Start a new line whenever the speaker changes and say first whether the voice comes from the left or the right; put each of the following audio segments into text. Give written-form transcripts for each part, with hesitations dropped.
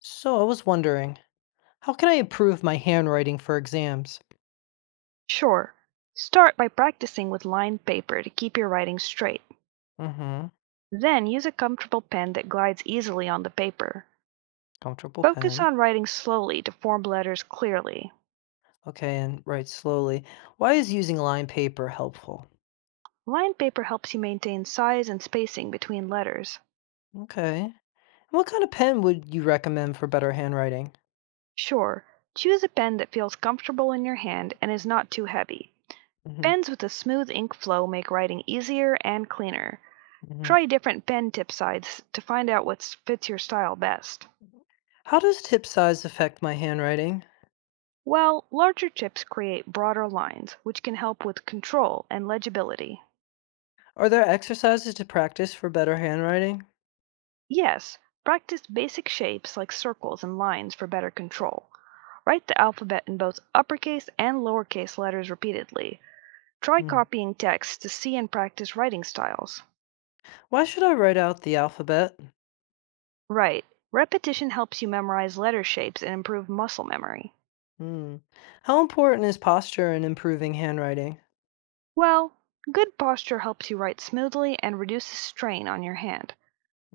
left: So I was wondering, how can I improve my handwriting for exams?
right: Sure. Start by practicing with lined paper to keep your writing straight.
left: Mm-hmm.
right: Then use a comfortable pen that glides easily on the paper.
left: Comfortable
right: Focus
left: pen.
right: on writing slowly to form letters clearly.
left: Okay, and write slowly. Why is using lined paper helpful?
right: Lined paper helps you maintain size and spacing between letters.
left: Okay. What kind of pen would you recommend for better handwriting?
right: Sure. Choose a pen that feels comfortable in your hand and is not too heavy.
left: Mm-hmm.
right: Pens with a smooth ink flow make writing easier and cleaner.
left: Mm-hmm.
right: Try different pen tip size to find out what fits your style best.
left: How does tip size affect my handwriting?
right: Well, larger chips create broader lines, which can help with control and legibility.
left: Are there exercises to practice for better handwriting?
right: Yes, practice basic shapes like circles and lines for better control. Write the alphabet in both uppercase and lowercase letters repeatedly. Try
left: Hmm.
right: copying text to see and practice writing styles.
left: Why should I write out the alphabet?
right: Right, repetition helps you memorize letter shapes and improve muscle memory.
left: Hmm. How important is posture in improving handwriting?
right: Well, good posture helps you write smoothly and reduces strain on your hand.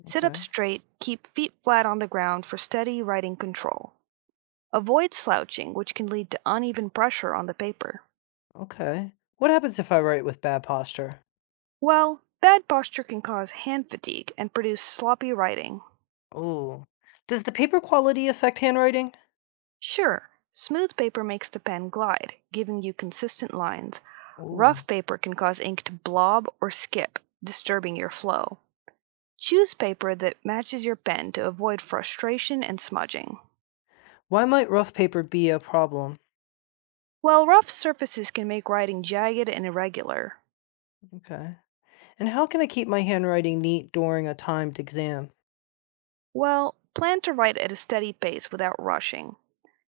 right: Sit up
left: Okay.
right: straight, keep feet flat on the ground for steady writing control. Avoid slouching, which can lead to uneven pressure on the paper.
left: Okay. What happens if I write with bad posture?
right: Well, bad posture can cause hand fatigue and produce sloppy writing.
left: Oh, does the paper quality affect handwriting?
right: Sure, smooth paper makes the pen glide, giving you consistent lines. Rough
left: Oh,
right: paper can cause ink to blob or skip, disturbing your flow. Choose paper that matches your pen to avoid frustration and smudging.
left: why might rough paper be a problem?
right: While rough surfaces can make writing jagged and irregular.
left: Okay. And how can I keep my handwriting neat during a timed exam?
right: Well, plan to write at a steady pace without rushing.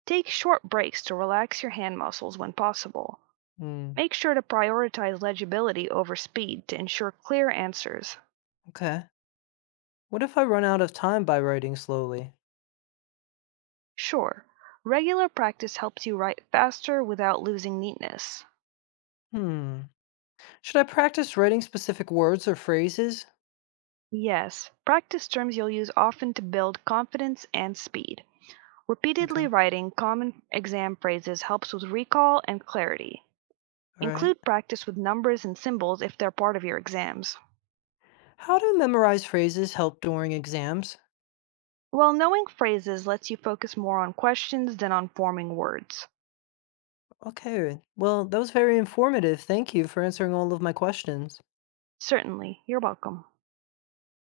right: Take short breaks to relax your hand muscles when possible.
left: Hmm.
right: Make sure to prioritize legibility over speed to ensure clear answers.
left: Okay. What if I run out of time by writing slowly?
right: Sure, regular practice helps you write faster without losing neatness.
left: Hmm. Should I practice writing specific words or phrases?
right: Yes, practice terms you'll use often to build confidence and speed. Repeatedly
left: Okay.
right: writing common exam phrases helps with recall and clarity.
left: All right.
right: Include practice with numbers and symbols if they're part of your exams.
left: How do memorized phrases help during exams?
right: Well, knowing phrases lets you focus more on questions than on forming words.
left: Okay. Well, that was very informative. Thank you for answering all of my questions.
right: Certainly, you're welcome.